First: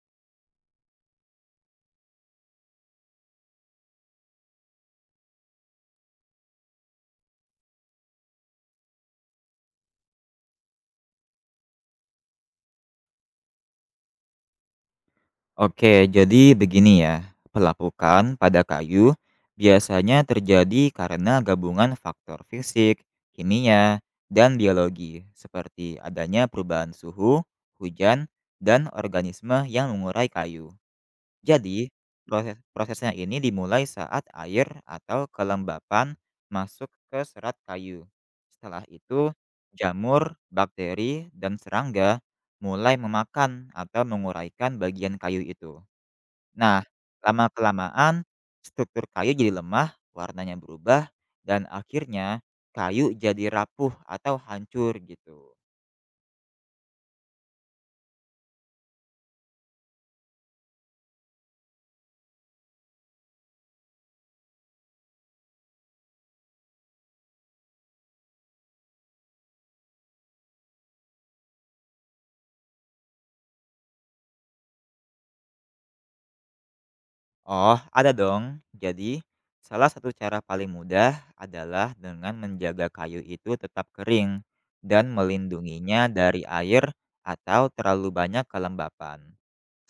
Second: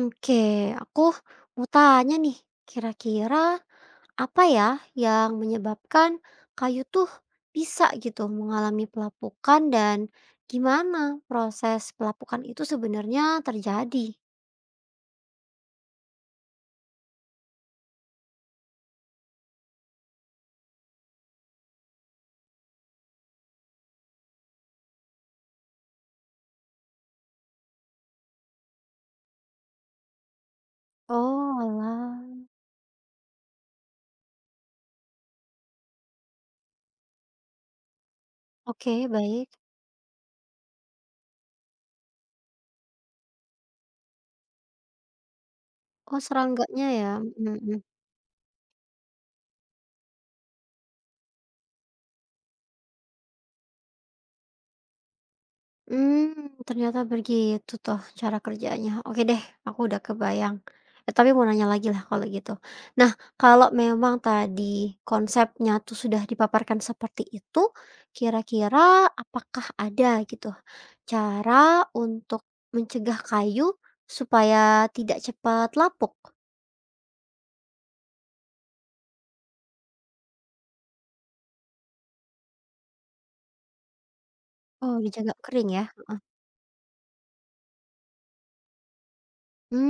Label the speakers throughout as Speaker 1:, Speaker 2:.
Speaker 1: Oke, aku mau tanya nih, kira-kira apa ya yang menyebabkan kayu tuh bisa gitu mengalami pelapukan dan gimana proses pelapukan itu sebenarnya terjadi?
Speaker 2: Oke, jadi begini ya. Pelapukan pada kayu biasanya terjadi karena gabungan faktor fisik, kimia, dan biologi, seperti adanya perubahan suhu, hujan, dan organisme yang mengurai kayu.
Speaker 1: Oh,
Speaker 2: Jadi,
Speaker 1: alah.
Speaker 2: prosesnya ini dimulai saat air atau kelembapan masuk ke serat kayu. Setelah
Speaker 1: Oke,
Speaker 2: itu,
Speaker 1: baik.
Speaker 2: jamur, bakteri, dan serangga mulai memakan atau menguraikan bagian kayu itu.
Speaker 1: Oh,
Speaker 2: Nah,
Speaker 1: serangganya ya. Mhm.
Speaker 2: lama-kelamaan struktur kayu jadi lemah, warnanya berubah, dan akhirnya kayu jadi rapuh atau hancur gitu.
Speaker 1: Hmm, ternyata begitu toh cara kerjanya. Oke deh, aku udah kebayang. Eh, tapi mau nanya lagi lah kalau gitu. Nah, kalau memang tadi konsepnya tuh sudah dipaparkan seperti itu, kira-kira apakah ada gitu cara untuk mencegah kayu supaya tidak cepat lapuk?
Speaker 2: Oh, ada dong. Jadi, salah satu cara paling mudah adalah dengan menjaga kayu itu tetap kering
Speaker 1: Oh,
Speaker 2: dan
Speaker 1: dijaga kering ya?
Speaker 2: melindunginya dari air atau terlalu banyak kelembapan.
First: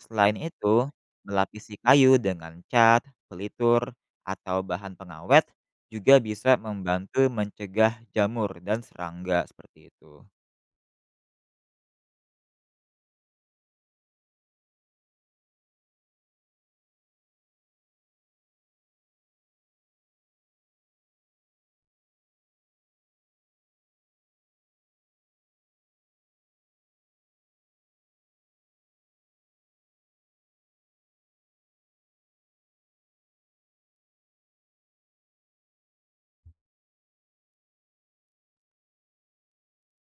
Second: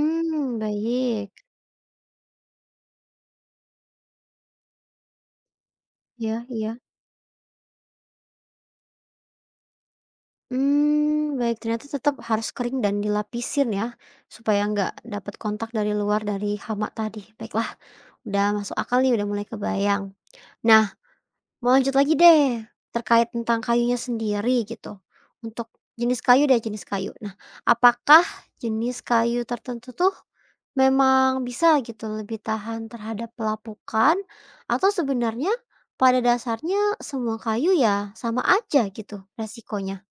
Speaker 2: Selain itu,
Speaker 1: baik.
Speaker 2: melapisi kayu dengan cat, pelitur, atau bahan pengawet juga
Speaker 1: Ya
Speaker 2: bisa
Speaker 1: iya.
Speaker 2: membantu mencegah jamur dan serangga seperti itu.
Speaker 1: Hmm, baik, ternyata tetap harus kering dan dilapisin ya, supaya nggak dapat kontak dari luar dari hama tadi. Baiklah, udah masuk akal nih, udah mulai kebayang. Nah, mau lanjut lagi deh, terkait tentang kayunya sendiri gitu. Untuk jenis kayu deh, jenis kayu. Nah, apakah jenis kayu tertentu tuh memang bisa gitu lebih tahan terhadap pelapukan atau sebenarnya pada dasarnya semua kayu ya sama aja gitu resikonya?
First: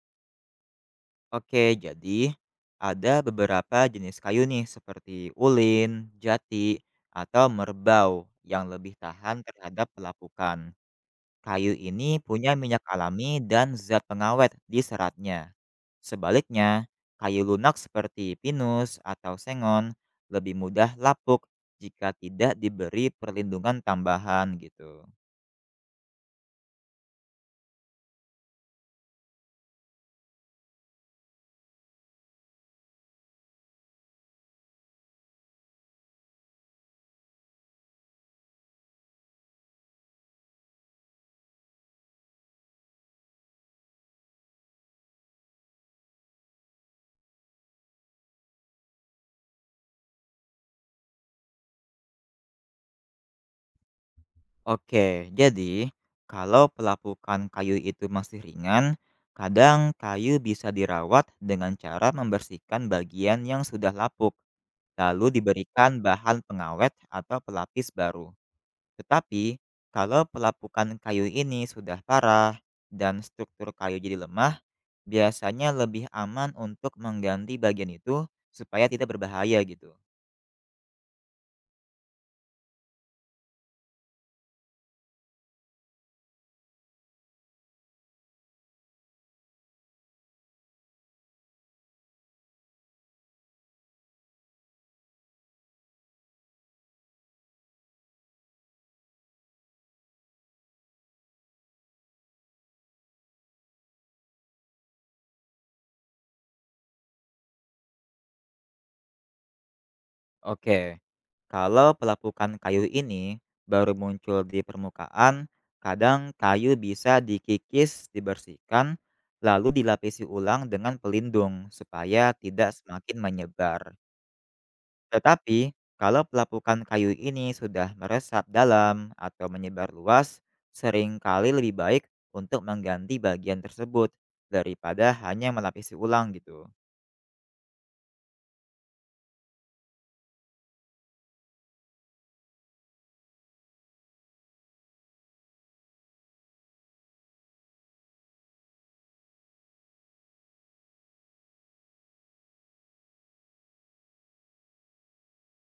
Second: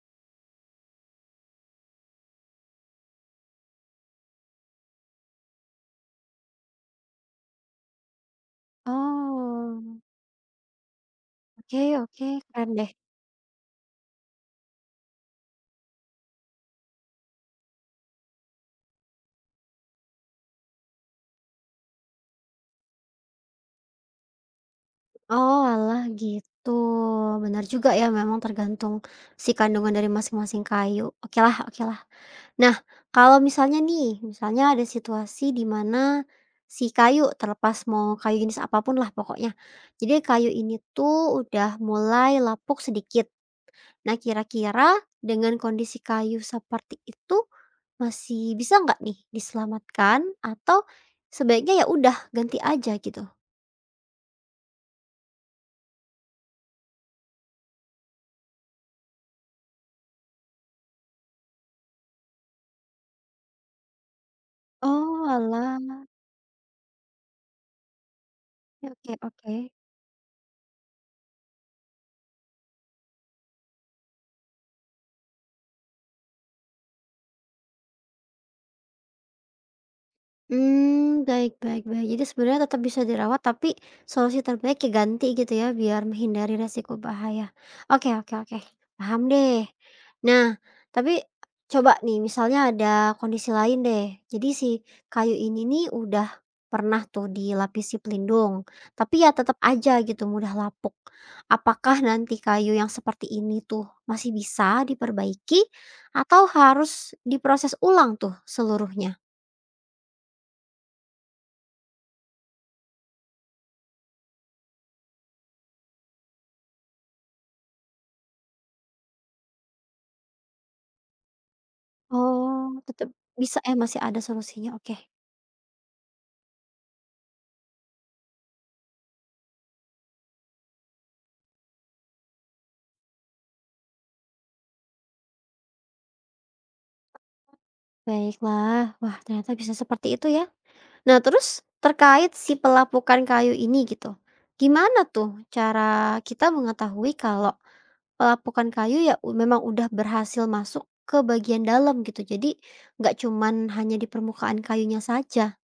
Speaker 2: Oke, jadi ada beberapa jenis kayu nih seperti ulin, jati, atau merbau yang lebih tahan terhadap
Speaker 1: Oh,
Speaker 2: pelapukan. Kayu
Speaker 1: oke
Speaker 2: ini
Speaker 1: oke,
Speaker 2: punya
Speaker 1: keren
Speaker 2: minyak
Speaker 1: deh.
Speaker 2: alami dan zat pengawet di seratnya. Sebaliknya, kayu lunak seperti pinus atau sengon lebih mudah lapuk jika tidak diberi perlindungan tambahan gitu.
Speaker 1: Oh, oalah gitu, benar juga ya, memang tergantung si kandungan dari masing-masing kayu. Oke lah, oke lah. Nah, kalau misalnya nih, misalnya ada situasi di mana si kayu, terlepas mau kayu jenis apapun lah pokoknya, jadi kayu ini tuh udah mulai lapuk sedikit. Nah, kira-kira dengan kondisi kayu seperti itu, masih bisa nggak nih diselamatkan atau sebaiknya ya udah ganti aja gitu?
Speaker 2: Oke, jadi kalau pelapukan kayu itu masih ringan, kadang kayu bisa dirawat dengan cara membersihkan bagian yang sudah lapuk,
Speaker 1: Oh,
Speaker 2: lalu diberikan bahan pengawet atau pelapis baru.
Speaker 1: oke oke oke.
Speaker 2: Tetapi, kalau pelapukan kayu ini sudah parah dan struktur kayu jadi lemah, biasanya lebih aman untuk mengganti bagian itu supaya tidak berbahaya gitu.
Speaker 1: Mmm, baik baik baik. Jadi sebenarnya tetap bisa dirawat, tapi solusi terbaik ya ganti gitu ya, biar menghindari resiko bahaya. Oke oke oke, paham deh. Nah, tapi coba nih misalnya ada kondisi lain deh. Jadi si kayu ini nih udah pernah tuh dilapisi pelindung, tapi ya tetap aja gitu mudah lapuk. Apakah nanti kayu yang seperti ini tuh masih bisa diperbaiki atau harus diproses ulang tuh seluruhnya?
Speaker 2: Oke, kalau pelapukan kayu ini baru muncul di permukaan, kadang kayu bisa dikikis, dibersihkan, lalu dilapisi ulang dengan pelindung supaya tidak
Speaker 1: Oh, tetap
Speaker 2: semakin
Speaker 1: bisa ya,
Speaker 2: menyebar.
Speaker 1: masih ada solusinya, oke.
Speaker 2: Tetapi, kalau pelapukan kayu ini sudah meresap dalam atau menyebar luas, seringkali lebih baik untuk mengganti bagian tersebut daripada hanya melapisi ulang gitu.
Speaker 1: Baiklah, wah ternyata bisa seperti itu ya. Nah terus, terkait si pelapukan kayu ini gitu, gimana tuh cara kita mengetahui kalau pelapukan kayu ya memang udah berhasil masuk ke bagian dalam gitu? Jadi, nggak cuman hanya di permukaan kayunya saja.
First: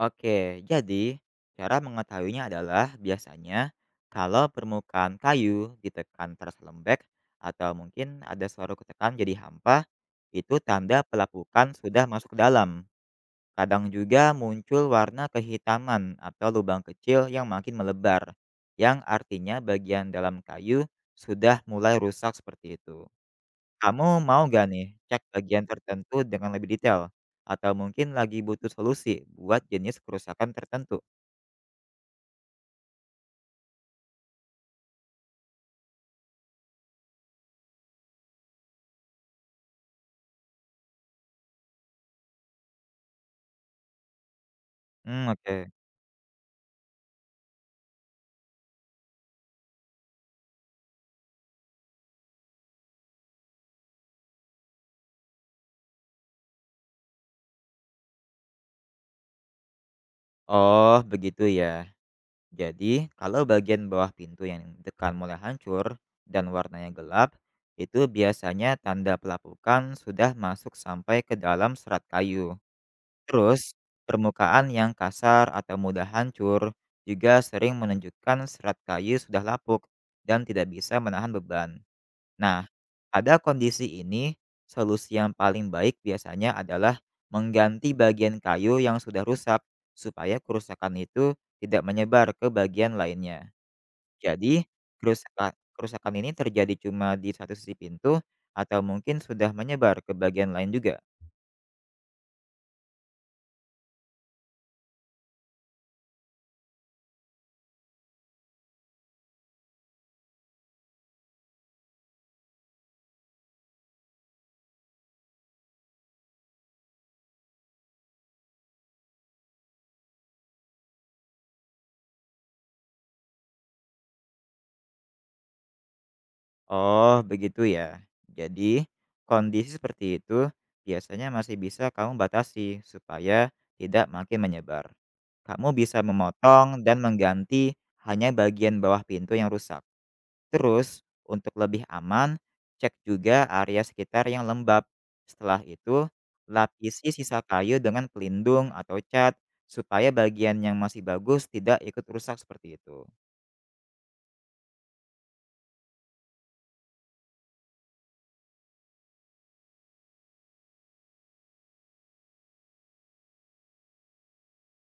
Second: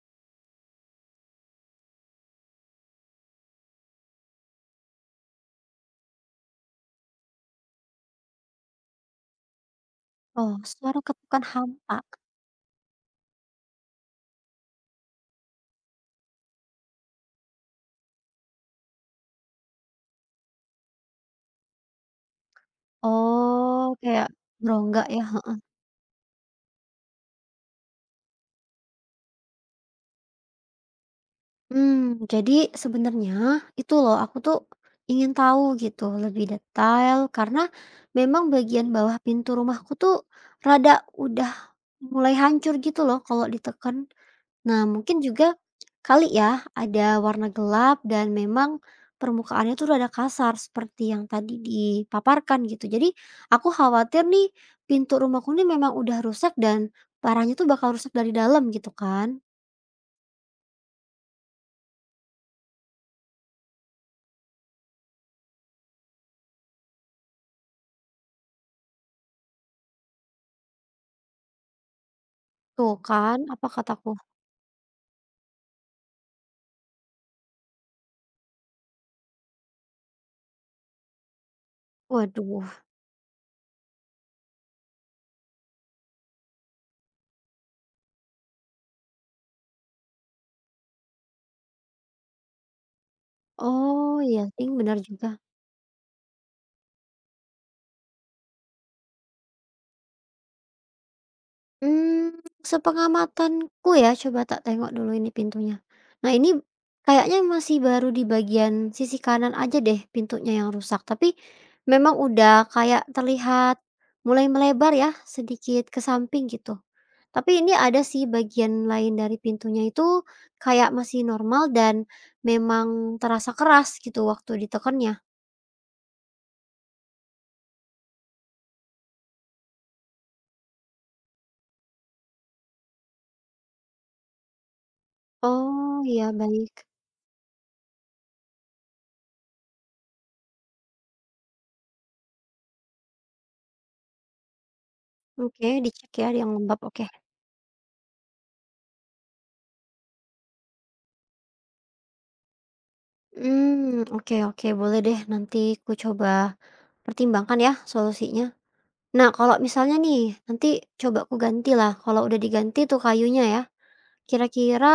Speaker 2: Oke, jadi cara mengetahuinya adalah biasanya kalau permukaan kayu ditekan terasa lembek atau mungkin ada suara ketekan jadi hampa, itu
Speaker 1: Oh, suara
Speaker 2: tanda
Speaker 1: ketukan
Speaker 2: pelapukan
Speaker 1: hampa.
Speaker 2: sudah masuk ke dalam. Kadang juga muncul warna kehitaman atau lubang kecil yang makin melebar, yang artinya bagian dalam kayu sudah mulai rusak seperti itu.
Speaker 1: Oh,
Speaker 2: Kamu
Speaker 1: kayak
Speaker 2: mau gak nih
Speaker 1: berongga ya?
Speaker 2: cek bagian tertentu dengan lebih detail? Atau mungkin lagi butuh solusi buat jenis kerusakan tertentu?
Speaker 1: Hmm, jadi sebenarnya itu loh, aku tuh ingin tahu gitu lebih detail karena memang bagian bawah pintu rumahku tuh rada udah mulai hancur gitu loh kalau ditekan. Nah, mungkin
Speaker 2: Hmm,
Speaker 1: juga
Speaker 2: oke.
Speaker 1: kali ya ada warna gelap dan memang permukaannya tuh rada kasar seperti yang tadi dipaparkan gitu. Jadi aku khawatir nih, pintu rumahku ini memang udah rusak dan parahnya tuh bakal rusak dari dalam gitu kan.
Speaker 2: Oh, begitu ya. Jadi, kalau bagian bawah pintu yang dekat mulai hancur dan warnanya gelap, itu biasanya tanda pelapukan sudah masuk sampai ke dalam serat kayu.
Speaker 1: Tuh kan, apa
Speaker 2: Terus,
Speaker 1: kataku?
Speaker 2: permukaan yang kasar atau mudah hancur juga sering menunjukkan serat kayu sudah lapuk dan tidak bisa menahan beban.
Speaker 1: Waduh.
Speaker 2: Nah, pada kondisi ini, solusi yang paling baik biasanya adalah mengganti bagian kayu yang sudah rusak supaya kerusakan itu tidak menyebar ke bagian lainnya.
Speaker 1: Oh, iya
Speaker 2: Jadi,
Speaker 1: sih, benar juga.
Speaker 2: kerusakan, kerusakan ini terjadi cuma di satu sisi pintu atau mungkin sudah menyebar ke bagian lain juga.
Speaker 1: Hmm, sepengamatanku ya, coba tak tengok dulu ini pintunya. Nah, ini kayaknya masih baru di bagian sisi kanan aja deh pintunya yang rusak, tapi memang udah kayak terlihat mulai melebar ya, sedikit ke samping gitu. Tapi ini ada sih bagian lain dari pintunya itu kayak masih normal dan memang terasa keras gitu waktu ditekannya.
Speaker 2: Oh, begitu ya. Jadi, kondisi seperti itu biasanya masih bisa kamu batasi supaya tidak makin menyebar. Kamu
Speaker 1: Oh,
Speaker 2: bisa
Speaker 1: iya, baik.
Speaker 2: memotong dan mengganti hanya bagian bawah pintu yang rusak. Terus, untuk lebih aman, cek juga area sekitar yang lembab. Setelah
Speaker 1: Oke,
Speaker 2: itu,
Speaker 1: dicek ya yang lembab, oke.
Speaker 2: lapisi sisa kayu dengan pelindung atau cat supaya bagian yang masih bagus tidak ikut rusak seperti itu.
Speaker 1: Hmm, oke oke, boleh deh, nanti ku coba pertimbangkan ya solusinya. Nah, kalau misalnya nih nanti coba ku gantilah, kalau udah diganti tuh kayunya ya, kira-kira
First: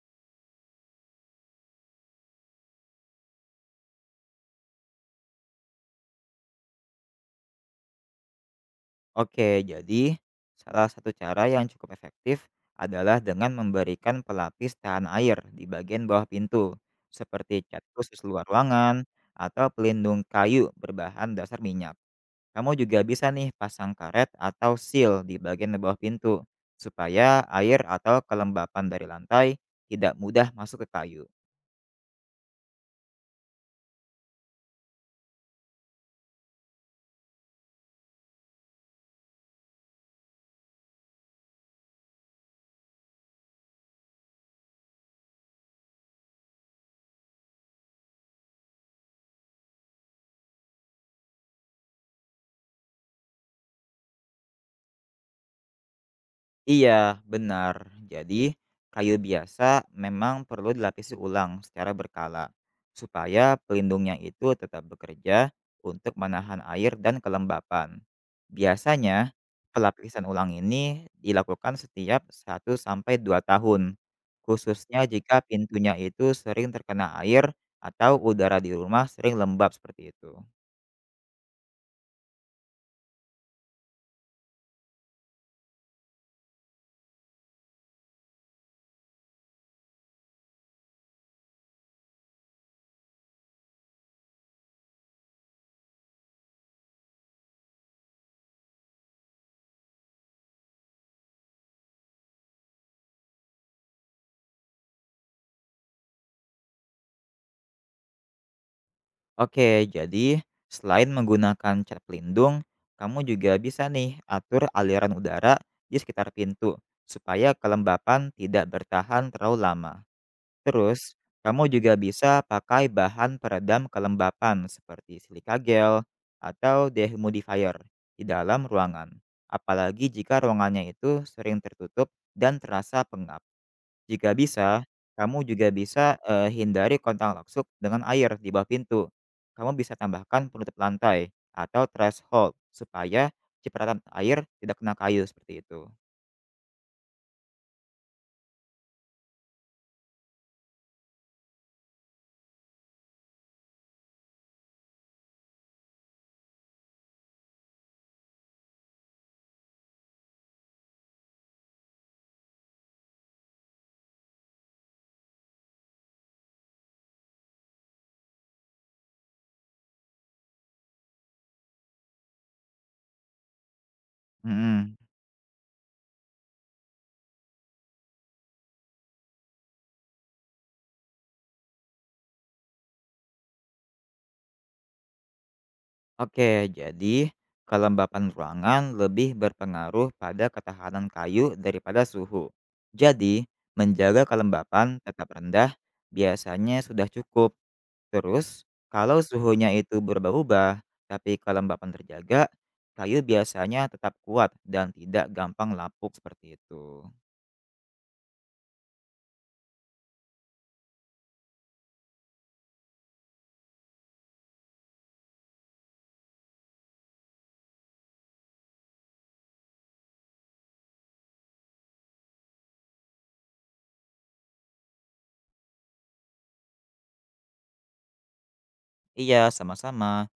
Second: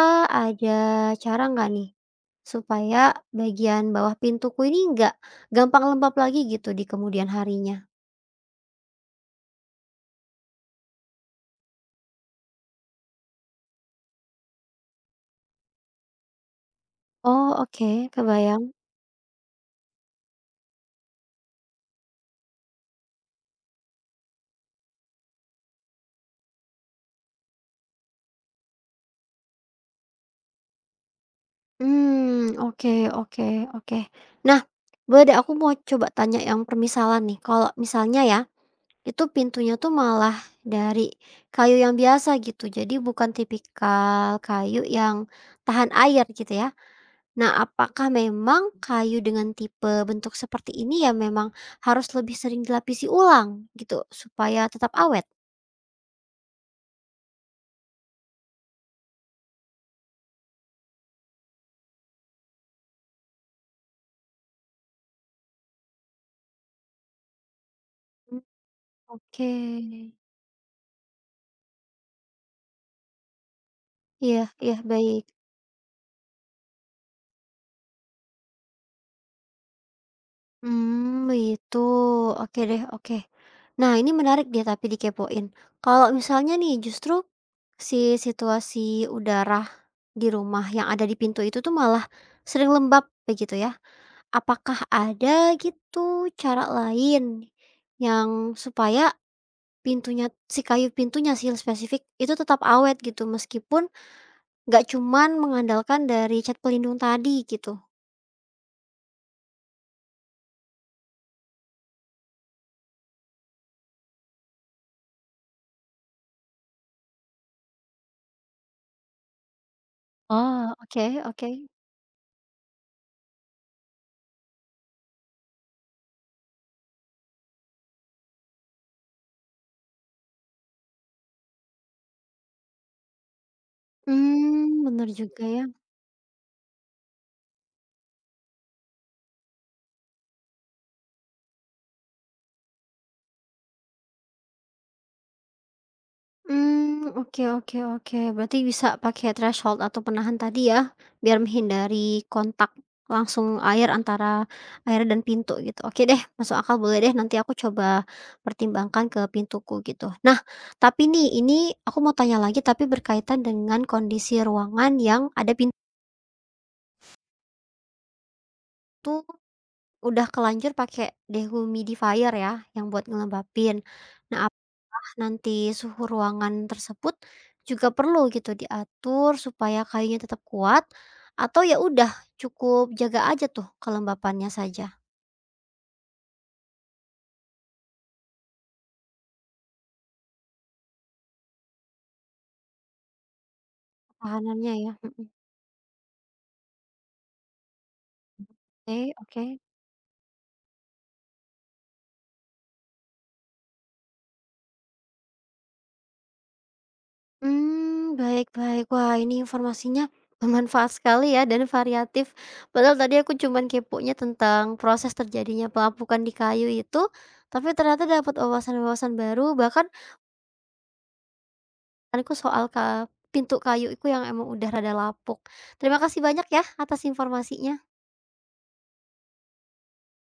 Speaker 1: ada cara nggak nih supaya bagian bawah pintuku ini nggak gampang lembab lagi gitu di kemudian harinya?
Speaker 2: Oke, jadi salah satu cara yang cukup efektif adalah dengan memberikan pelapis tahan air di bagian bawah pintu,
Speaker 1: Oh
Speaker 2: seperti cat
Speaker 1: oke,
Speaker 2: khusus luar
Speaker 1: kebayang.
Speaker 2: ruangan atau pelindung kayu berbahan dasar minyak. Kamu juga bisa nih pasang karet atau seal di bagian bawah pintu, supaya air atau kelembapan dari lantai tidak mudah masuk ke kayu.
Speaker 1: Hmm, oke oke oke. Nah, boleh deh, aku mau coba tanya yang permisalan nih kalau misalnya ya, itu pintunya tuh malah dari kayu yang biasa gitu, jadi bukan tipikal kayu yang tahan air gitu ya. Nah, apakah memang kayu dengan tipe bentuk seperti ini ya memang harus lebih sering dilapisi ulang gitu supaya tetap awet?
Speaker 2: Iya, benar. Jadi, kayu biasa memang perlu dilapisi ulang secara berkala supaya pelindungnya itu tetap bekerja untuk menahan air dan kelembapan.
Speaker 1: Mmm,
Speaker 2: Biasanya,
Speaker 1: oke.
Speaker 2: pelapisan ulang ini dilakukan setiap 1 sampai 2 tahun,
Speaker 1: Iya iya,
Speaker 2: khususnya
Speaker 1: baik.
Speaker 2: jika pintunya itu sering terkena air atau udara di rumah sering lembab seperti itu.
Speaker 1: Hmm, itu, oke deh, oke. Nah, ini menarik dia tapi dikepoin. Kalau misalnya nih justru si situasi udara di rumah yang ada di pintu itu tuh malah sering lembab begitu ya. Apakah ada gitu cara lain yang supaya pintunya, si kayu pintunya sih yang spesifik itu tetap awet gitu meskipun nggak cuman mengandalkan dari cat pelindung tadi gitu?
Speaker 2: Oke, jadi selain menggunakan cat pelindung, kamu juga bisa nih atur aliran udara di sekitar pintu supaya kelembapan tidak bertahan terlalu lama.
Speaker 1: Oh, oke
Speaker 2: Terus,
Speaker 1: oke.
Speaker 2: kamu juga bisa pakai bahan peredam kelembapan seperti silika gel atau dehumidifier di dalam ruangan. Apalagi jika ruangannya itu sering tertutup dan terasa pengap. Jika bisa,
Speaker 1: Hmm, bener
Speaker 2: kamu
Speaker 1: juga ya.
Speaker 2: juga bisa, hindari kontak langsung dengan air di bawah pintu. Kamu bisa tambahkan penutup lantai atau threshold supaya cipratan air tidak kena kayu, seperti itu.
Speaker 1: Hmm, oke oke oke. Berarti bisa pakai threshold atau penahan tadi ya, biar menghindari kontak langsung air antara air dan pintu gitu. Oke deh, masuk akal, boleh deh nanti aku coba pertimbangkan ke pintuku gitu. Nah, tapi nih ini aku mau tanya lagi tapi berkaitan dengan kondisi ruangan yang ada pintu. Udah kelanjur pakai dehumidifier ya, yang buat ngelembapin. Nah,
Speaker 2: Mhm.
Speaker 1: apakah nanti suhu ruangan tersebut juga perlu gitu diatur supaya kayunya tetap kuat, atau ya udah cukup jaga aja tuh kelembapannya saja,
Speaker 2: Oke, jadi kelembapan ruangan lebih berpengaruh pada ketahanan kayu daripada suhu. Jadi, menjaga
Speaker 1: tahanannya ya?
Speaker 2: kelembapan
Speaker 1: Mhm,
Speaker 2: tetap rendah biasanya sudah cukup. Terus,
Speaker 1: oke
Speaker 2: kalau
Speaker 1: oke.
Speaker 2: suhunya itu berubah-ubah, tapi kelembapan terjaga, kayu biasanya tetap kuat dan tidak gampang lapuk seperti itu.
Speaker 1: Hmm, baik baik. Wah, ini informasinya bermanfaat sekali ya dan variatif. Padahal tadi aku cuman keponya tentang proses terjadinya pelapukan di kayu itu, tapi ternyata dapat wawasan-wawasan baru bahkan aku soal ka pintu kayu iku yang emang udah rada lapuk. Terima kasih banyak ya atas informasinya.
Speaker 2: Iya, sama-sama.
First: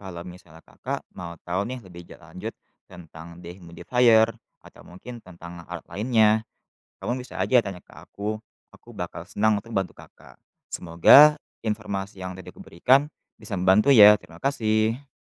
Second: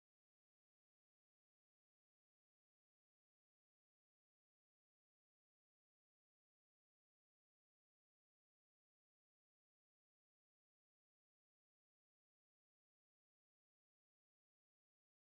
Speaker 2: Kalau misalnya kakak mau tahu nih lebih lanjut tentang dehumidifier atau mungkin tentang alat lainnya, kamu bisa aja tanya ke aku. Aku bakal senang untuk bantu kakak. Semoga informasi yang tadi aku berikan bisa membantu ya. Terima kasih.